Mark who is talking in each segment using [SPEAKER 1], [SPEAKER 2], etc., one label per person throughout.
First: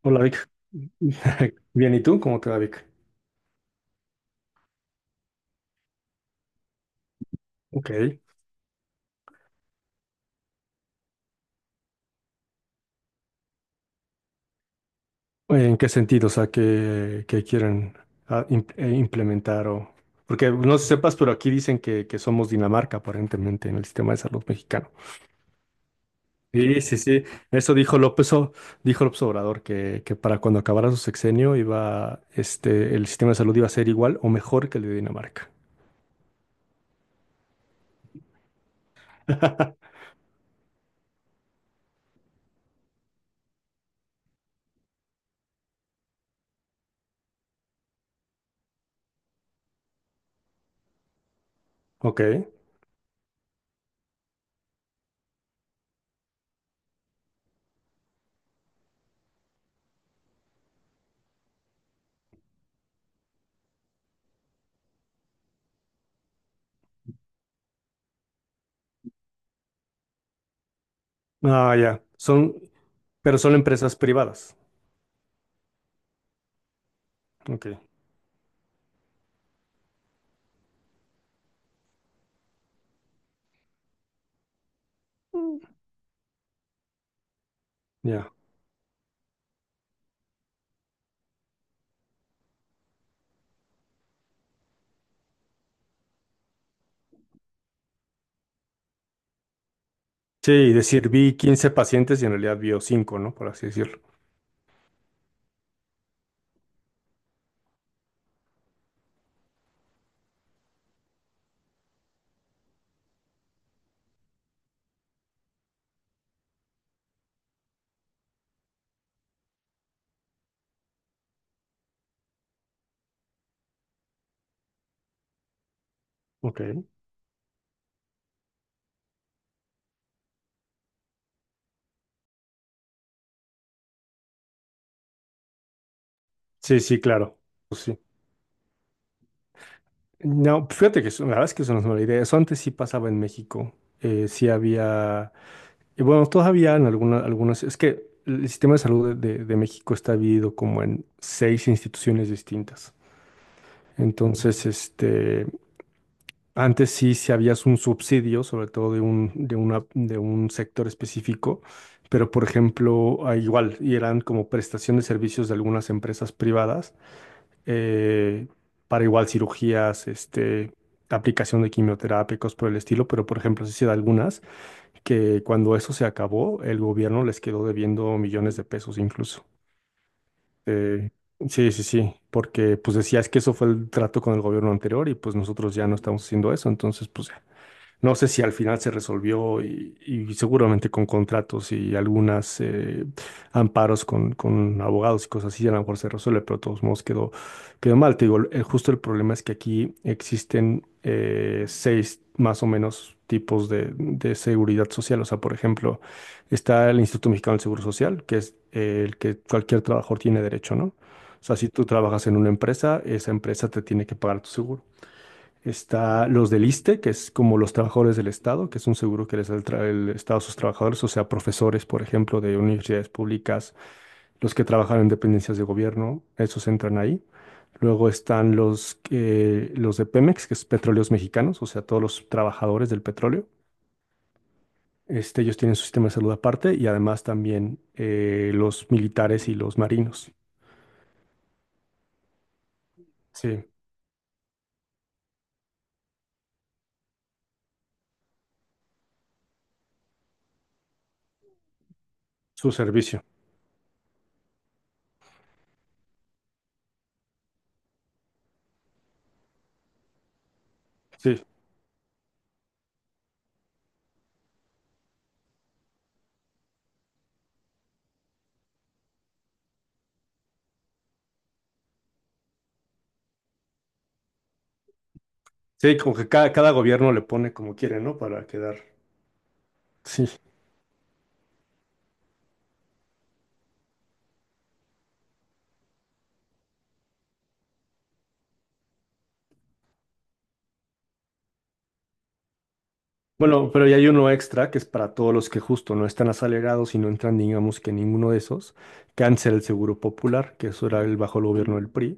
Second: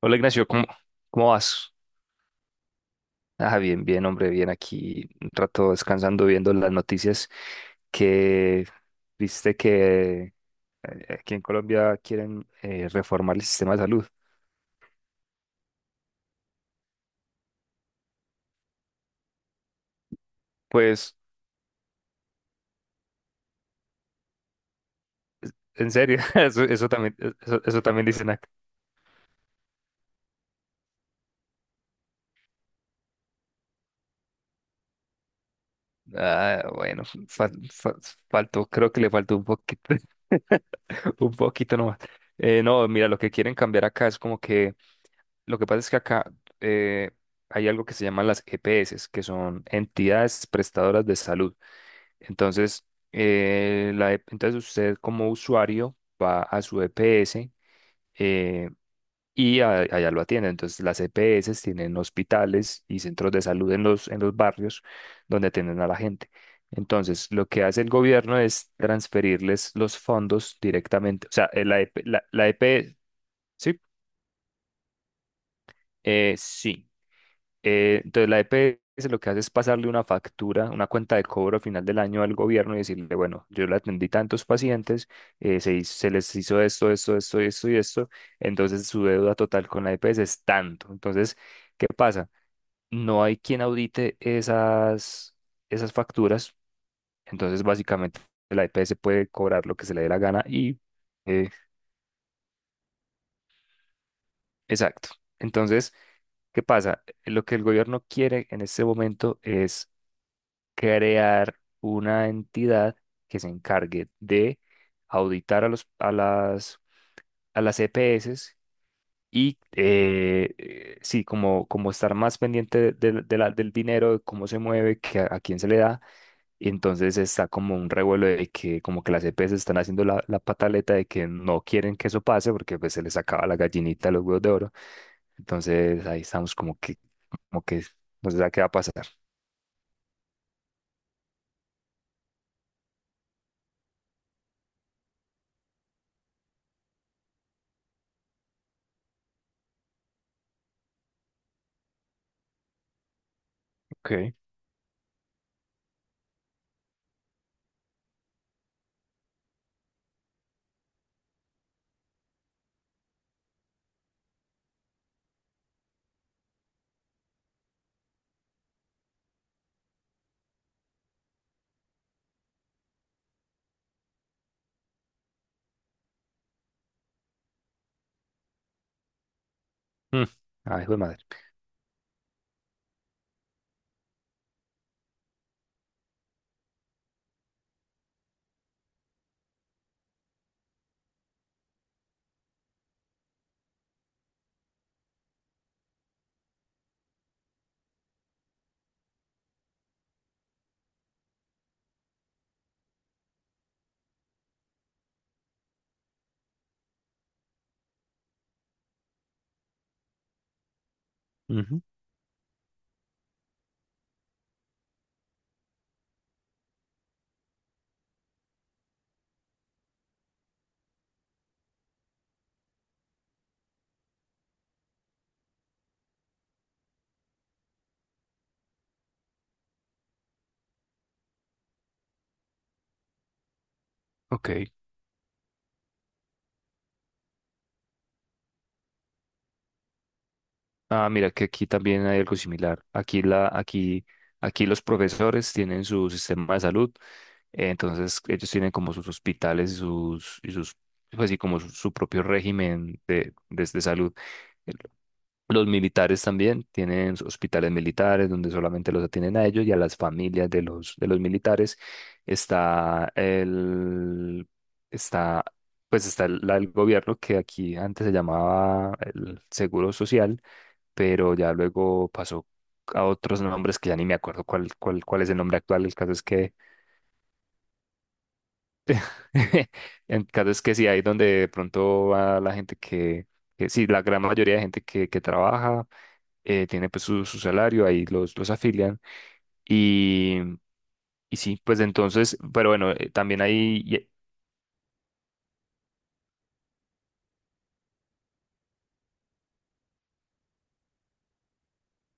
[SPEAKER 1] Hola
[SPEAKER 2] Hola
[SPEAKER 1] Ignacio,
[SPEAKER 2] Vic.
[SPEAKER 1] ¿cómo vas?
[SPEAKER 2] Bien, ¿y tú? ¿Cómo te va, Vic?
[SPEAKER 1] Ah, bien, bien, hombre, bien aquí, un rato descansando, viendo las noticias
[SPEAKER 2] Ok.
[SPEAKER 1] que viste que aquí en Colombia quieren reformar el sistema de salud.
[SPEAKER 2] ¿En qué sentido? O sea, ¿qué que quieren implementar o... Porque no sé si
[SPEAKER 1] Pues,
[SPEAKER 2] sepas, pero aquí dicen que somos Dinamarca, aparentemente, en el sistema de salud mexicano.
[SPEAKER 1] en serio, eso,
[SPEAKER 2] Sí,
[SPEAKER 1] eso
[SPEAKER 2] sí,
[SPEAKER 1] también,
[SPEAKER 2] sí. Eso
[SPEAKER 1] eso también dicen acá.
[SPEAKER 2] Dijo López Obrador, que para cuando acabara su sexenio iba, el sistema de salud iba a ser igual o mejor que el de Dinamarca.
[SPEAKER 1] Ah, bueno, faltó, creo que le faltó un poquito, un poquito nomás. No, mira, lo que quieren cambiar acá es como que lo que pasa es que acá eh, hay algo que se llaman las EPS, que son entidades prestadoras de salud.
[SPEAKER 2] Ok.
[SPEAKER 1] Entonces, entonces usted como usuario va a su EPS, eh, y allá lo atiende. Entonces, las EPS tienen hospitales y centros de salud en en los barrios donde atienden a la gente. Entonces, lo que hace el gobierno es transferirles los fondos directamente. O sea,
[SPEAKER 2] Ah,
[SPEAKER 1] eh, la, EP
[SPEAKER 2] ya.
[SPEAKER 1] la, la EP
[SPEAKER 2] Pero son
[SPEAKER 1] sí,
[SPEAKER 2] empresas privadas.
[SPEAKER 1] sí.
[SPEAKER 2] Ok.
[SPEAKER 1] Entonces la EPS lo que hace es pasarle una factura, una cuenta de cobro al final del año al gobierno y decirle, bueno, yo le atendí tantos pacientes,
[SPEAKER 2] Mm.
[SPEAKER 1] se les hizo esto, esto, esto, esto y esto,
[SPEAKER 2] Ya.
[SPEAKER 1] entonces su deuda total con la EPS es tanto. Entonces, ¿qué pasa? No hay quien audite esas facturas, entonces básicamente la EPS puede cobrar lo que se le dé la gana
[SPEAKER 2] Sí,
[SPEAKER 1] y...
[SPEAKER 2] decir, vi
[SPEAKER 1] eh,
[SPEAKER 2] 15 pacientes y en realidad vio 5, ¿no? Por así decirlo.
[SPEAKER 1] exacto. Entonces, ¿qué pasa? Lo que el gobierno quiere en este momento es crear una entidad que se encargue de auditar a a las EPS, y sí, como, como estar más pendiente del dinero, de cómo se mueve, que a quién se le da.
[SPEAKER 2] Ok.
[SPEAKER 1] Y entonces está como un revuelo de que como que las EPS están haciendo la pataleta de que no quieren que eso pase porque pues se les acaba la gallinita de los huevos de oro. Entonces ahí estamos
[SPEAKER 2] Sí, sí, claro.
[SPEAKER 1] como que
[SPEAKER 2] Pues sí.
[SPEAKER 1] no se sabe qué va a pasar.
[SPEAKER 2] No, fíjate que la verdad es que eso no es mala idea. Eso antes sí pasaba en México. Sí había, y bueno, todavía en algunas, es que el sistema de salud de México está dividido como en seis instituciones distintas.
[SPEAKER 1] Ok.
[SPEAKER 2] Entonces, antes sí, habías un subsidio, sobre todo de un sector específico, pero por ejemplo, igual, y eran como prestación de servicios de algunas empresas privadas, eh, para igual cirugías, este, aplicación de quimioterápicos por el estilo, pero por ejemplo, sí se da algunas que cuando eso se acabó, el gobierno les quedó debiendo millones de pesos incluso.
[SPEAKER 1] Mm. Ay, hijo de
[SPEAKER 2] Eh,
[SPEAKER 1] madre.
[SPEAKER 2] sí, sí, sí, porque pues decías que eso fue el trato con el gobierno anterior y pues nosotros ya no estamos haciendo eso, entonces pues... ya. No sé si al final se resolvió y seguramente con contratos y algunas amparos con abogados y cosas así, a lo mejor se resuelve, pero de todos modos quedó mal. Te digo, justo el problema es que aquí existen seis más o menos tipos de seguridad social. O sea, por ejemplo, está el Instituto Mexicano del Seguro Social, que es el que cualquier trabajador tiene derecho, ¿no? O sea, si
[SPEAKER 1] Ujú.
[SPEAKER 2] tú trabajas en una empresa, esa empresa te tiene que pagar tu seguro. Está los del ISSSTE, que es como los trabajadores del Estado, que es un seguro que les da el Estado a sus trabajadores, o sea, profesores, por ejemplo, de universidades públicas, los que trabajan en dependencias de gobierno, esos entran ahí. Luego están los de Pemex, que es Petróleos Mexicanos, o sea, todos los trabajadores del petróleo.
[SPEAKER 1] Ok.
[SPEAKER 2] Ellos tienen su sistema de salud aparte y además también los militares y los marinos.
[SPEAKER 1] Ah, mira que aquí también hay algo similar.
[SPEAKER 2] Sí,
[SPEAKER 1] Aquí los profesores tienen su sistema de salud, entonces ellos tienen como sus hospitales y pues sí, como su propio
[SPEAKER 2] su
[SPEAKER 1] régimen
[SPEAKER 2] servicio.
[SPEAKER 1] de salud. El- Los militares también tienen sus hospitales militares donde solamente los atienden a ellos y a las familias de de los
[SPEAKER 2] Sí,
[SPEAKER 1] militares. Está el, está, pues está el la del gobierno que aquí antes se llamaba el Seguro Social, pero ya luego pasó a otros nombres que ya ni me acuerdo cuál es el nombre actual. El
[SPEAKER 2] sí,
[SPEAKER 1] caso
[SPEAKER 2] como
[SPEAKER 1] es
[SPEAKER 2] que cada,
[SPEAKER 1] que,
[SPEAKER 2] cada gobierno le pone como quiere, ¿no? Para quedar.
[SPEAKER 1] el
[SPEAKER 2] Sí.
[SPEAKER 1] caso es que sí, ahí donde de pronto va la gente que sí, la gran mayoría de gente que trabaja, tiene pues su salario, ahí los afilian. Y, y sí, pues entonces, pero bueno, también
[SPEAKER 2] Bueno,
[SPEAKER 1] ahí...
[SPEAKER 2] pero ya
[SPEAKER 1] y-
[SPEAKER 2] hay uno extra que es para todos los que justo no están asalariados y no entran, digamos, que en ninguno de esos, cáncer el Seguro Popular, que eso era el bajo el gobierno del PRI,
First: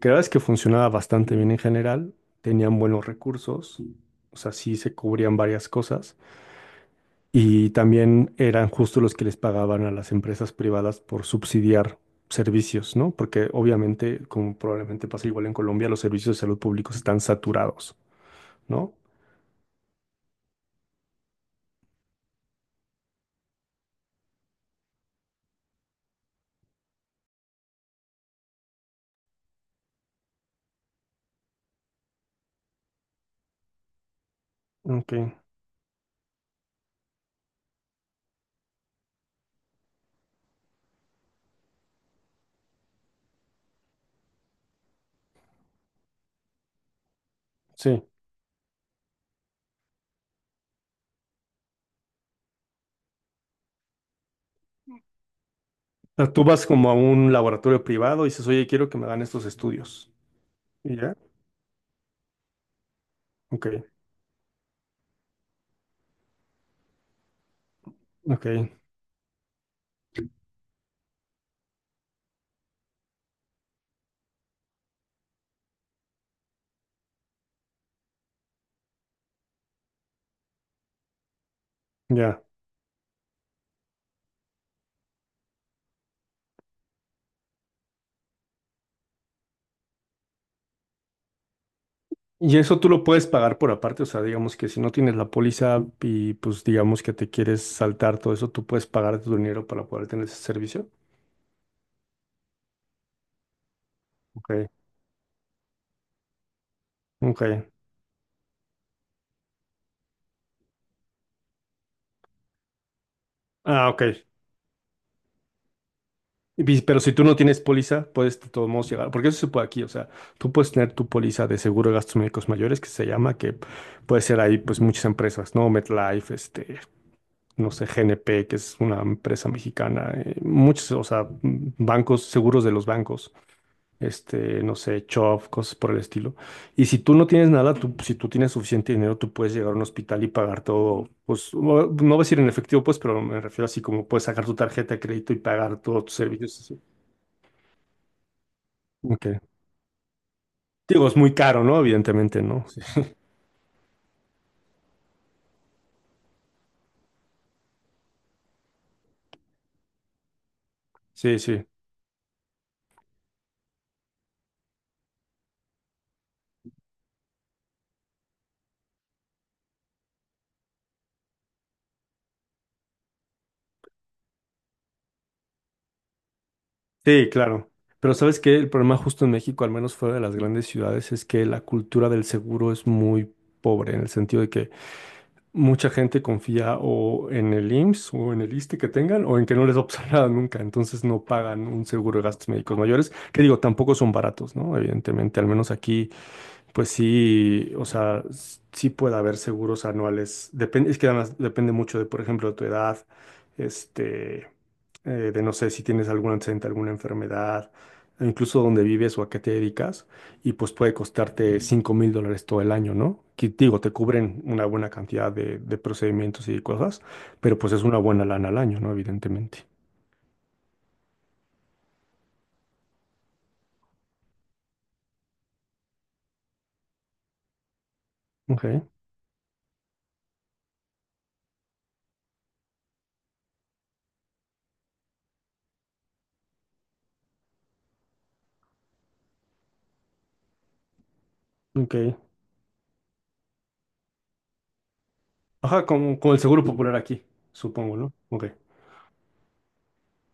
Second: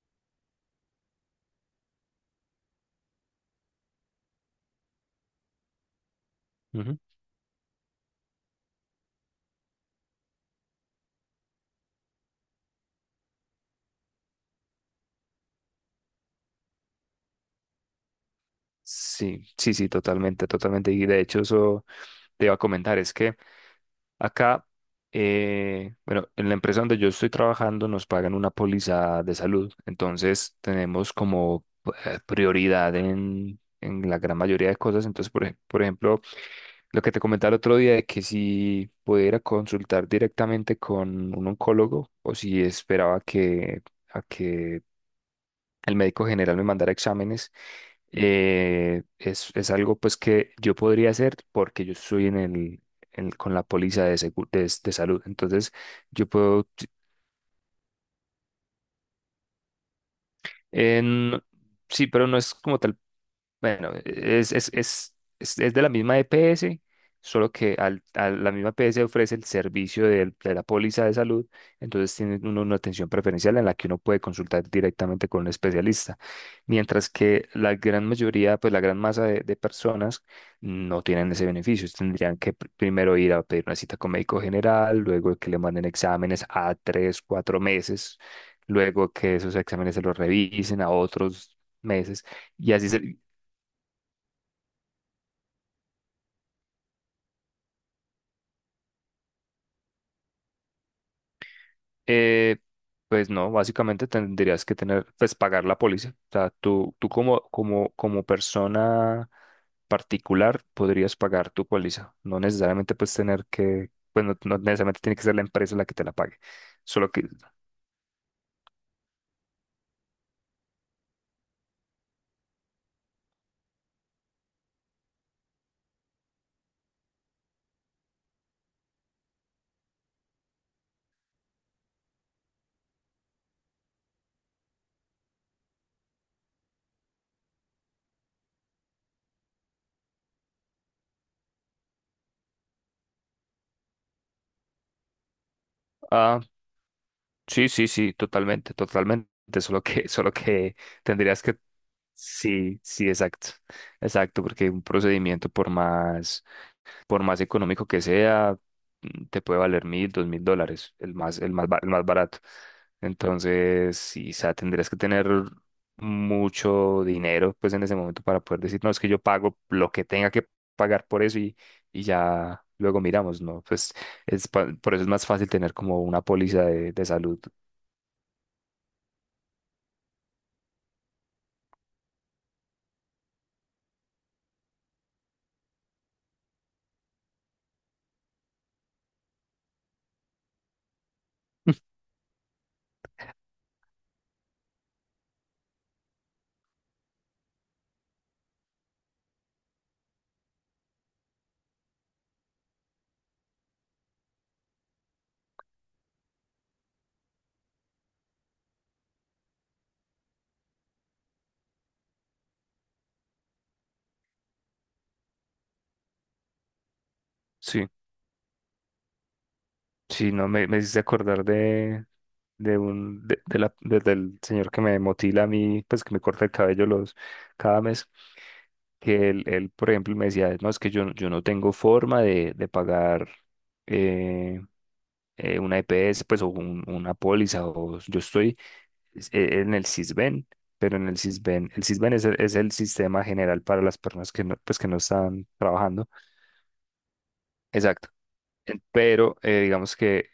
[SPEAKER 2] que la verdad es que funcionaba bastante bien en general, tenían buenos recursos, o sea, sí se cubrían varias cosas,
[SPEAKER 1] Ujú.
[SPEAKER 2] y también eran justo los que les pagaban a las empresas privadas por subsidiar servicios, ¿no? Porque obviamente, como probablemente pasa igual en Colombia, los servicios de salud públicos están saturados, ¿no?
[SPEAKER 1] Sí, sí, sí, totalmente, totalmente. Y de hecho eso te iba a comentar, es que Acá, bueno, en la empresa donde yo estoy trabajando nos pagan una póliza de salud, entonces tenemos como prioridad en la gran mayoría de cosas.
[SPEAKER 2] Ok,
[SPEAKER 1] Entonces, por ejemplo, lo que te comentaba el otro día de que si pudiera consultar directamente con un oncólogo o si esperaba a que el médico general me mandara exámenes,
[SPEAKER 2] sí.
[SPEAKER 1] es algo pues que yo podría hacer porque yo estoy en con la póliza de salud. Entonces, yo
[SPEAKER 2] Sea, tú vas
[SPEAKER 1] puedo,
[SPEAKER 2] como a un laboratorio privado y dices, oye, quiero que me hagan estos estudios. Y ya,
[SPEAKER 1] en- sí, pero no es como tal.
[SPEAKER 2] ok,
[SPEAKER 1] Bueno, es de la misma EPS, solo que a
[SPEAKER 2] ok,
[SPEAKER 1] la misma EPS ofrece el servicio la póliza de salud, entonces tiene uno una atención preferencial en la que uno puede consultar directamente con un especialista, mientras que la gran mayoría, pues la gran masa de personas no tienen ese beneficio, tendrían
[SPEAKER 2] ya.
[SPEAKER 1] que primero ir a pedir una cita con médico general, luego que le manden exámenes a tres, cuatro meses, luego que esos exámenes se los revisen a otros meses.
[SPEAKER 2] Y
[SPEAKER 1] Y
[SPEAKER 2] eso tú
[SPEAKER 1] así,
[SPEAKER 2] lo
[SPEAKER 1] se-
[SPEAKER 2] puedes pagar por aparte, o sea, digamos que si no tienes la póliza y pues digamos que te quieres saltar todo eso, tú puedes pagar tu dinero para poder tener ese servicio.
[SPEAKER 1] Eh, pues no, básicamente
[SPEAKER 2] Ok,
[SPEAKER 1] tendrías que tener, pues pagar la póliza. O sea, tú como,
[SPEAKER 2] ok.
[SPEAKER 1] como persona particular podrías pagar tu póliza. No necesariamente pues tener
[SPEAKER 2] Ah,
[SPEAKER 1] que,
[SPEAKER 2] ok.
[SPEAKER 1] pues no, no necesariamente tiene que ser la empresa la que te la pague.
[SPEAKER 2] Pero
[SPEAKER 1] Solo
[SPEAKER 2] si
[SPEAKER 1] que,
[SPEAKER 2] tú no tienes póliza, puedes de todos modos llegar, porque eso se puede aquí, o sea, tú puedes tener tu póliza de seguro de gastos médicos mayores, que se llama, que puede ser ahí pues muchas empresas, ¿no? MetLife, no sé, GNP, que es una empresa mexicana, muchos, o sea, bancos, seguros de los bancos, no sé, Chubb, cosas por el estilo. Y si tú no tienes nada, si tú tienes suficiente dinero, tú puedes llegar a un hospital y pagar todo, pues, no voy a decir en efectivo, pues, pero me refiero así como puedes sacar tu tarjeta de crédito y pagar todos tus
[SPEAKER 1] ah,
[SPEAKER 2] servicios. Así.
[SPEAKER 1] sí, sí, sí, totalmente, totalmente.
[SPEAKER 2] Ok.
[SPEAKER 1] Solo que, solo que
[SPEAKER 2] Digo, es muy
[SPEAKER 1] tendrías que,
[SPEAKER 2] caro, ¿no? Evidentemente, ¿no?
[SPEAKER 1] sí,
[SPEAKER 2] Sí,
[SPEAKER 1] sí, exacto. Exacto, porque un procedimiento por más, por más económico que sea, mm, te puede valer $1.000, $2.000, el
[SPEAKER 2] sí.
[SPEAKER 1] más,
[SPEAKER 2] Sí.
[SPEAKER 1] el más barato. Entonces, sí, o sea tendrías que tener mucho dinero, pues en ese momento para poder decir, no, es que yo pago lo que tenga que pagar por eso y ya luego miramos, ¿no? Pues es, por eso es más fácil tener como una póliza de
[SPEAKER 2] Sí,
[SPEAKER 1] salud.
[SPEAKER 2] claro. Pero sabes que el problema justo en México, al menos fuera de las grandes ciudades, es que la cultura del seguro es muy pobre, en el sentido de que mucha gente confía o en el IMSS o en el ISSSTE que tengan o en que no les va a pasar nada nunca, entonces no pagan un seguro de gastos médicos mayores, que digo, tampoco son baratos, ¿no? Evidentemente, al menos aquí pues sí, o sea, sí puede haber seguros anuales. Depende, es que además depende mucho de, por ejemplo, tu edad, este, de no sé si tienes algún antecedente, alguna enfermedad, e incluso dónde vives o a qué te dedicas, y pues puede costarte 5,000 dólares todo el año, ¿no? Que digo, te cubren una buena cantidad de procedimientos y cosas, pero pues es
[SPEAKER 1] Sí,
[SPEAKER 2] una buena lana al año, ¿no? Evidentemente.
[SPEAKER 1] sí, no, me hiciste acordar de un, de la, de- del señor que me motila a mí, pues que me corta el cabello cada mes.
[SPEAKER 2] Ok,
[SPEAKER 1] Que él, por ejemplo, me decía, no, es que yo, yo no tengo forma de pagar eh, una EPS, pues, o una póliza, o yo estoy en el Sisbén, pero en el Sisbén
[SPEAKER 2] ok.
[SPEAKER 1] es el sistema general para las personas que no, pues, que no están
[SPEAKER 2] Ajá,
[SPEAKER 1] trabajando.
[SPEAKER 2] como, el seguro popular aquí, supongo,
[SPEAKER 1] Exacto.
[SPEAKER 2] ¿no? Ok.
[SPEAKER 1] En- Pero digamos que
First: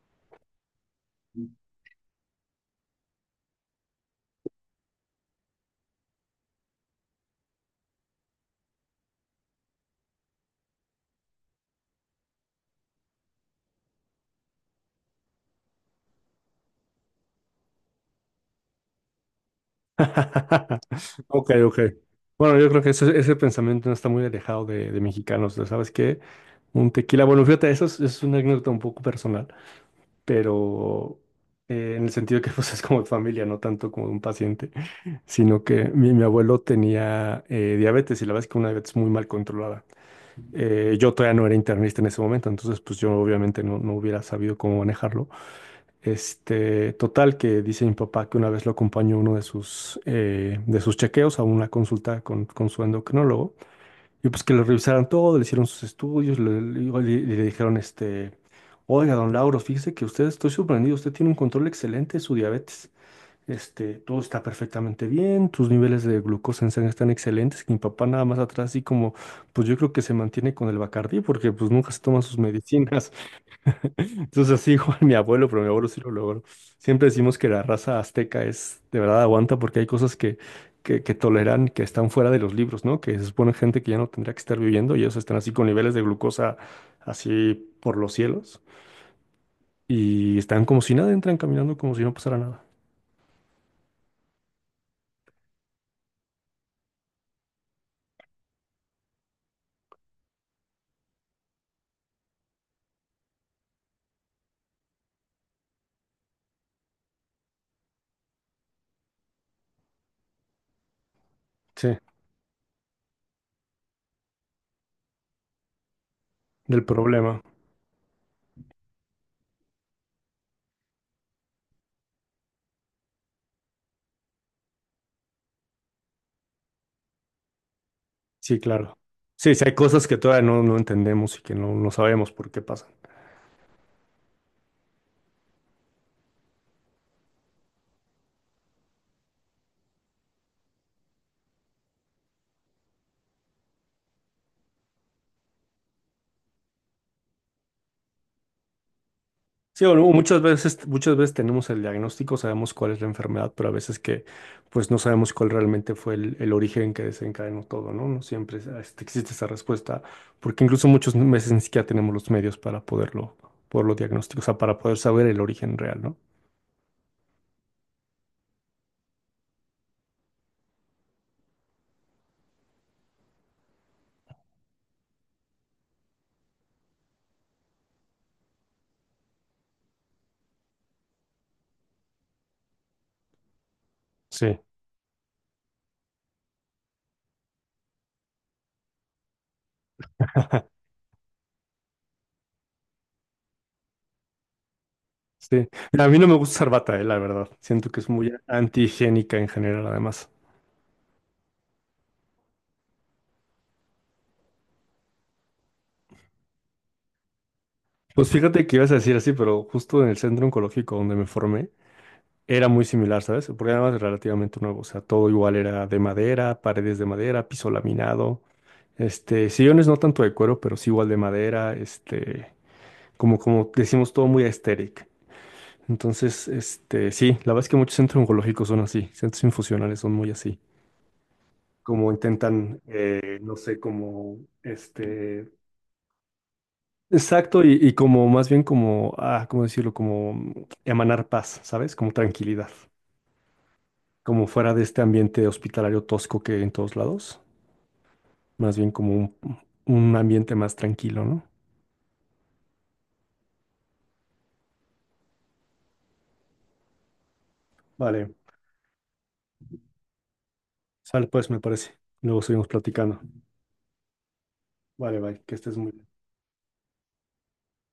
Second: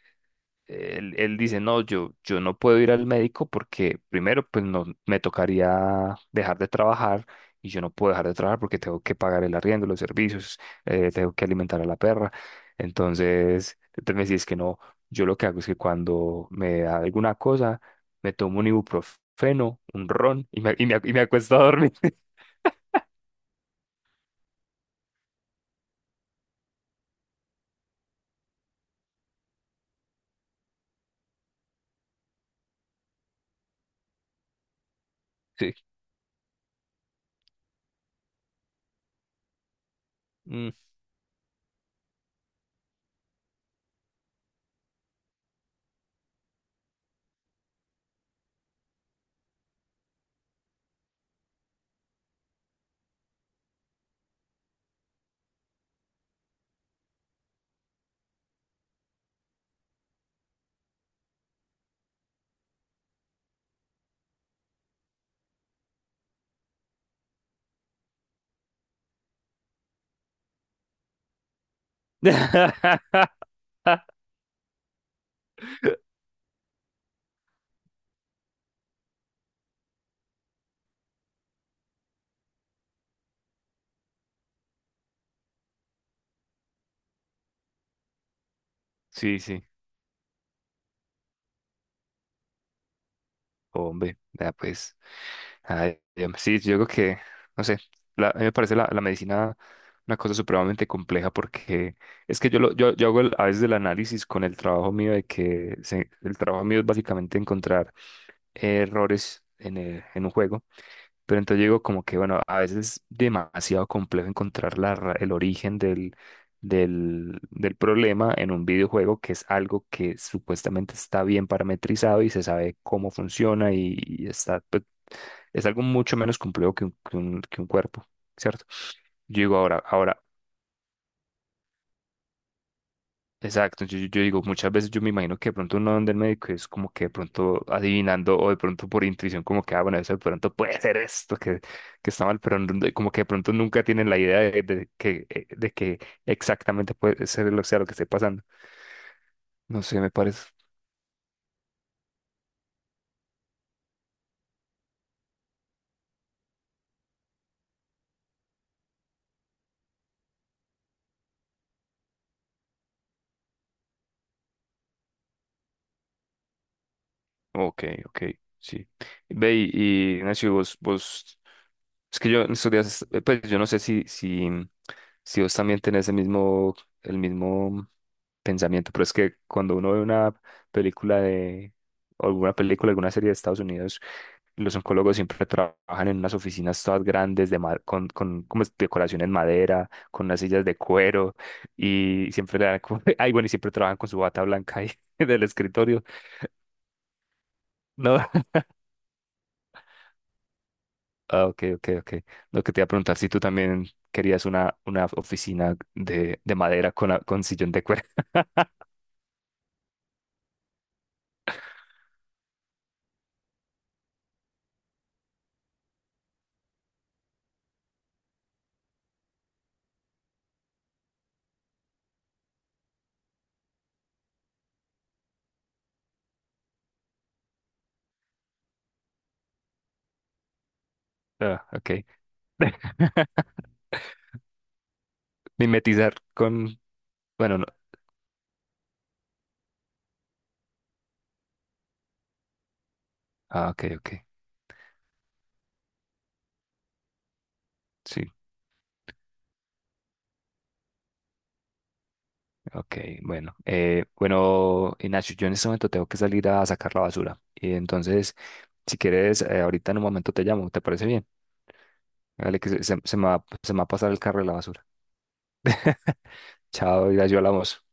[SPEAKER 1] él, dice, no, yo no puedo ir al médico porque primero, pues no, me tocaría dejar de trabajar y yo no puedo dejar de trabajar porque tengo que pagar el arriendo, los servicios, tengo que alimentar a la perra. Entonces, entonces me decía, es que no, yo lo que hago es que cuando me da alguna cosa, me tomo un ibuprofeno, un ron y y me
[SPEAKER 2] Ok,
[SPEAKER 1] acuesto a
[SPEAKER 2] ok.
[SPEAKER 1] dormir.
[SPEAKER 2] Bueno, yo creo que ese pensamiento no está muy alejado de mexicanos, ¿no? ¿Sabes qué? Un tequila, bueno, fíjate, eso es una anécdota un poco personal, pero en el sentido que pues es como de familia, no tanto como de un paciente, sino
[SPEAKER 1] Sí.
[SPEAKER 2] que mi abuelo tenía diabetes y la verdad es que una diabetes muy mal controlada.
[SPEAKER 1] Mm.
[SPEAKER 2] Yo todavía no era internista en ese momento, entonces pues yo obviamente no, no hubiera sabido cómo manejarlo. Total, que dice mi papá que una vez lo acompañó a uno de sus chequeos, a una consulta con su endocrinólogo, y pues que le revisaron todo, le hicieron sus estudios, le dijeron, oiga, don Lauro, fíjese que usted, estoy sorprendido, usted tiene un control excelente de su diabetes, todo está perfectamente bien, tus niveles de glucosa en sangre están excelentes, que mi papá nada más atrás, así como, pues yo creo que se mantiene con el Bacardí, porque pues nunca se toma sus medicinas. Entonces así igual mi abuelo, pero mi abuelo sí lo logró. Siempre decimos que la raza azteca es de verdad aguanta porque hay cosas que toleran que están fuera de los libros, ¿no? Que se supone gente que ya no tendría que estar viviendo y ellos están así con niveles de glucosa así por los cielos
[SPEAKER 1] Sí, sí.
[SPEAKER 2] y están como si nada, entran caminando como si no pasara nada.
[SPEAKER 1] Hombre, ya pues, ay, sí, yo creo que, no sé, la- a mí me parece la medicina una cosa supremamente compleja porque es que yo, lo, yo hago a veces el análisis con el trabajo mío de que se- el trabajo mío es básicamente encontrar errores en, en un juego. Pero entonces yo digo
[SPEAKER 2] Sí,
[SPEAKER 1] como que, bueno, a veces es demasiado complejo encontrar la el origen
[SPEAKER 2] del problema.
[SPEAKER 1] del problema en un videojuego que es algo que supuestamente está bien parametrizado y se sabe cómo funciona y está, pues, es algo mucho menos complejo que un, que un cuerpo,
[SPEAKER 2] Sí,
[SPEAKER 1] ¿cierto?
[SPEAKER 2] claro.
[SPEAKER 1] Yo
[SPEAKER 2] Sí,
[SPEAKER 1] digo
[SPEAKER 2] sí, hay
[SPEAKER 1] ahora,
[SPEAKER 2] cosas que
[SPEAKER 1] ahora,
[SPEAKER 2] todavía no entendemos y que no sabemos por qué pasan.
[SPEAKER 1] exacto, yo, yo digo, muchas veces yo me imagino que de pronto uno donde el médico es como que de pronto adivinando o de pronto por intuición como que, ah, bueno, eso de pronto puede ser esto que está mal, pero no- como que de pronto nunca tienen la idea de que exactamente puede ser lo, sea lo que esté pasando. No
[SPEAKER 2] Sí, o
[SPEAKER 1] sé,
[SPEAKER 2] no,
[SPEAKER 1] me
[SPEAKER 2] muchas
[SPEAKER 1] parece.
[SPEAKER 2] veces, muchas veces tenemos el diagnóstico, sabemos cuál es la enfermedad, pero a veces que pues no sabemos cuál realmente fue el origen que desencadenó todo, ¿no? No siempre existe esa respuesta, porque incluso muchas veces ni siquiera tenemos los medios para poderlo diagnosticar, o sea, para poder saber el origen real, ¿no?
[SPEAKER 1] Ok, ok, sí. Ve y Nacho, vos, vos, es que yo en estos días, pues yo no sé si vos también tenés el mismo pensamiento, pero es que cuando uno ve una película de, o alguna película, alguna serie de Estados Unidos,
[SPEAKER 2] Sí,
[SPEAKER 1] los oncólogos siempre trabajan en unas oficinas todas grandes de con como es, decoración en madera, con unas sillas de cuero y siempre le dan como- ay, bueno, y siempre trabajan con su bata blanca ahí del
[SPEAKER 2] sí.
[SPEAKER 1] escritorio.
[SPEAKER 2] A mí no me gusta usar bata, la verdad. Siento que es
[SPEAKER 1] No,
[SPEAKER 2] muy antihigiénica en general, además.
[SPEAKER 1] ah, ok, ok, ok. Lo que te iba a preguntar, si tú también querías una oficina de madera con, con sillón de cuero.
[SPEAKER 2] Pues fíjate que ibas a decir así, pero justo en el centro oncológico donde me formé, era muy similar, ¿sabes? Porque además es relativamente nuevo, o sea, todo igual era de madera, paredes de madera, piso laminado, sillones no tanto de cuero, pero sí igual de madera, como, decimos, todo muy aesthetic. Entonces, sí, la verdad es que muchos centros oncológicos son así, centros infusionales son muy así,
[SPEAKER 1] Ah, ok.
[SPEAKER 2] como intentan, no sé, como,
[SPEAKER 1] Mimetizar con... Bueno,
[SPEAKER 2] exacto,
[SPEAKER 1] no.
[SPEAKER 2] y como más bien como, ¿cómo decirlo? Como emanar paz, ¿sabes? Como tranquilidad.
[SPEAKER 1] Ah, ok, ok.
[SPEAKER 2] Como fuera de este ambiente hospitalario tosco que hay en todos lados,
[SPEAKER 1] Sí,
[SPEAKER 2] más bien como un ambiente más tranquilo, ¿no?
[SPEAKER 1] ok, bueno. Bueno, Ignacio, yo en este momento tengo que salir a sacar la basura. Y entonces,
[SPEAKER 2] Vale,
[SPEAKER 1] si quieres, ahorita en un momento te llamo, ¿te parece bien?
[SPEAKER 2] sal pues, me parece. Luego
[SPEAKER 1] Dale, que
[SPEAKER 2] seguimos platicando.
[SPEAKER 1] se me va a pasar el carro de la basura.
[SPEAKER 2] Vale, bye, que estés muy bien.
[SPEAKER 1] Chao, Ignacio, hablamos.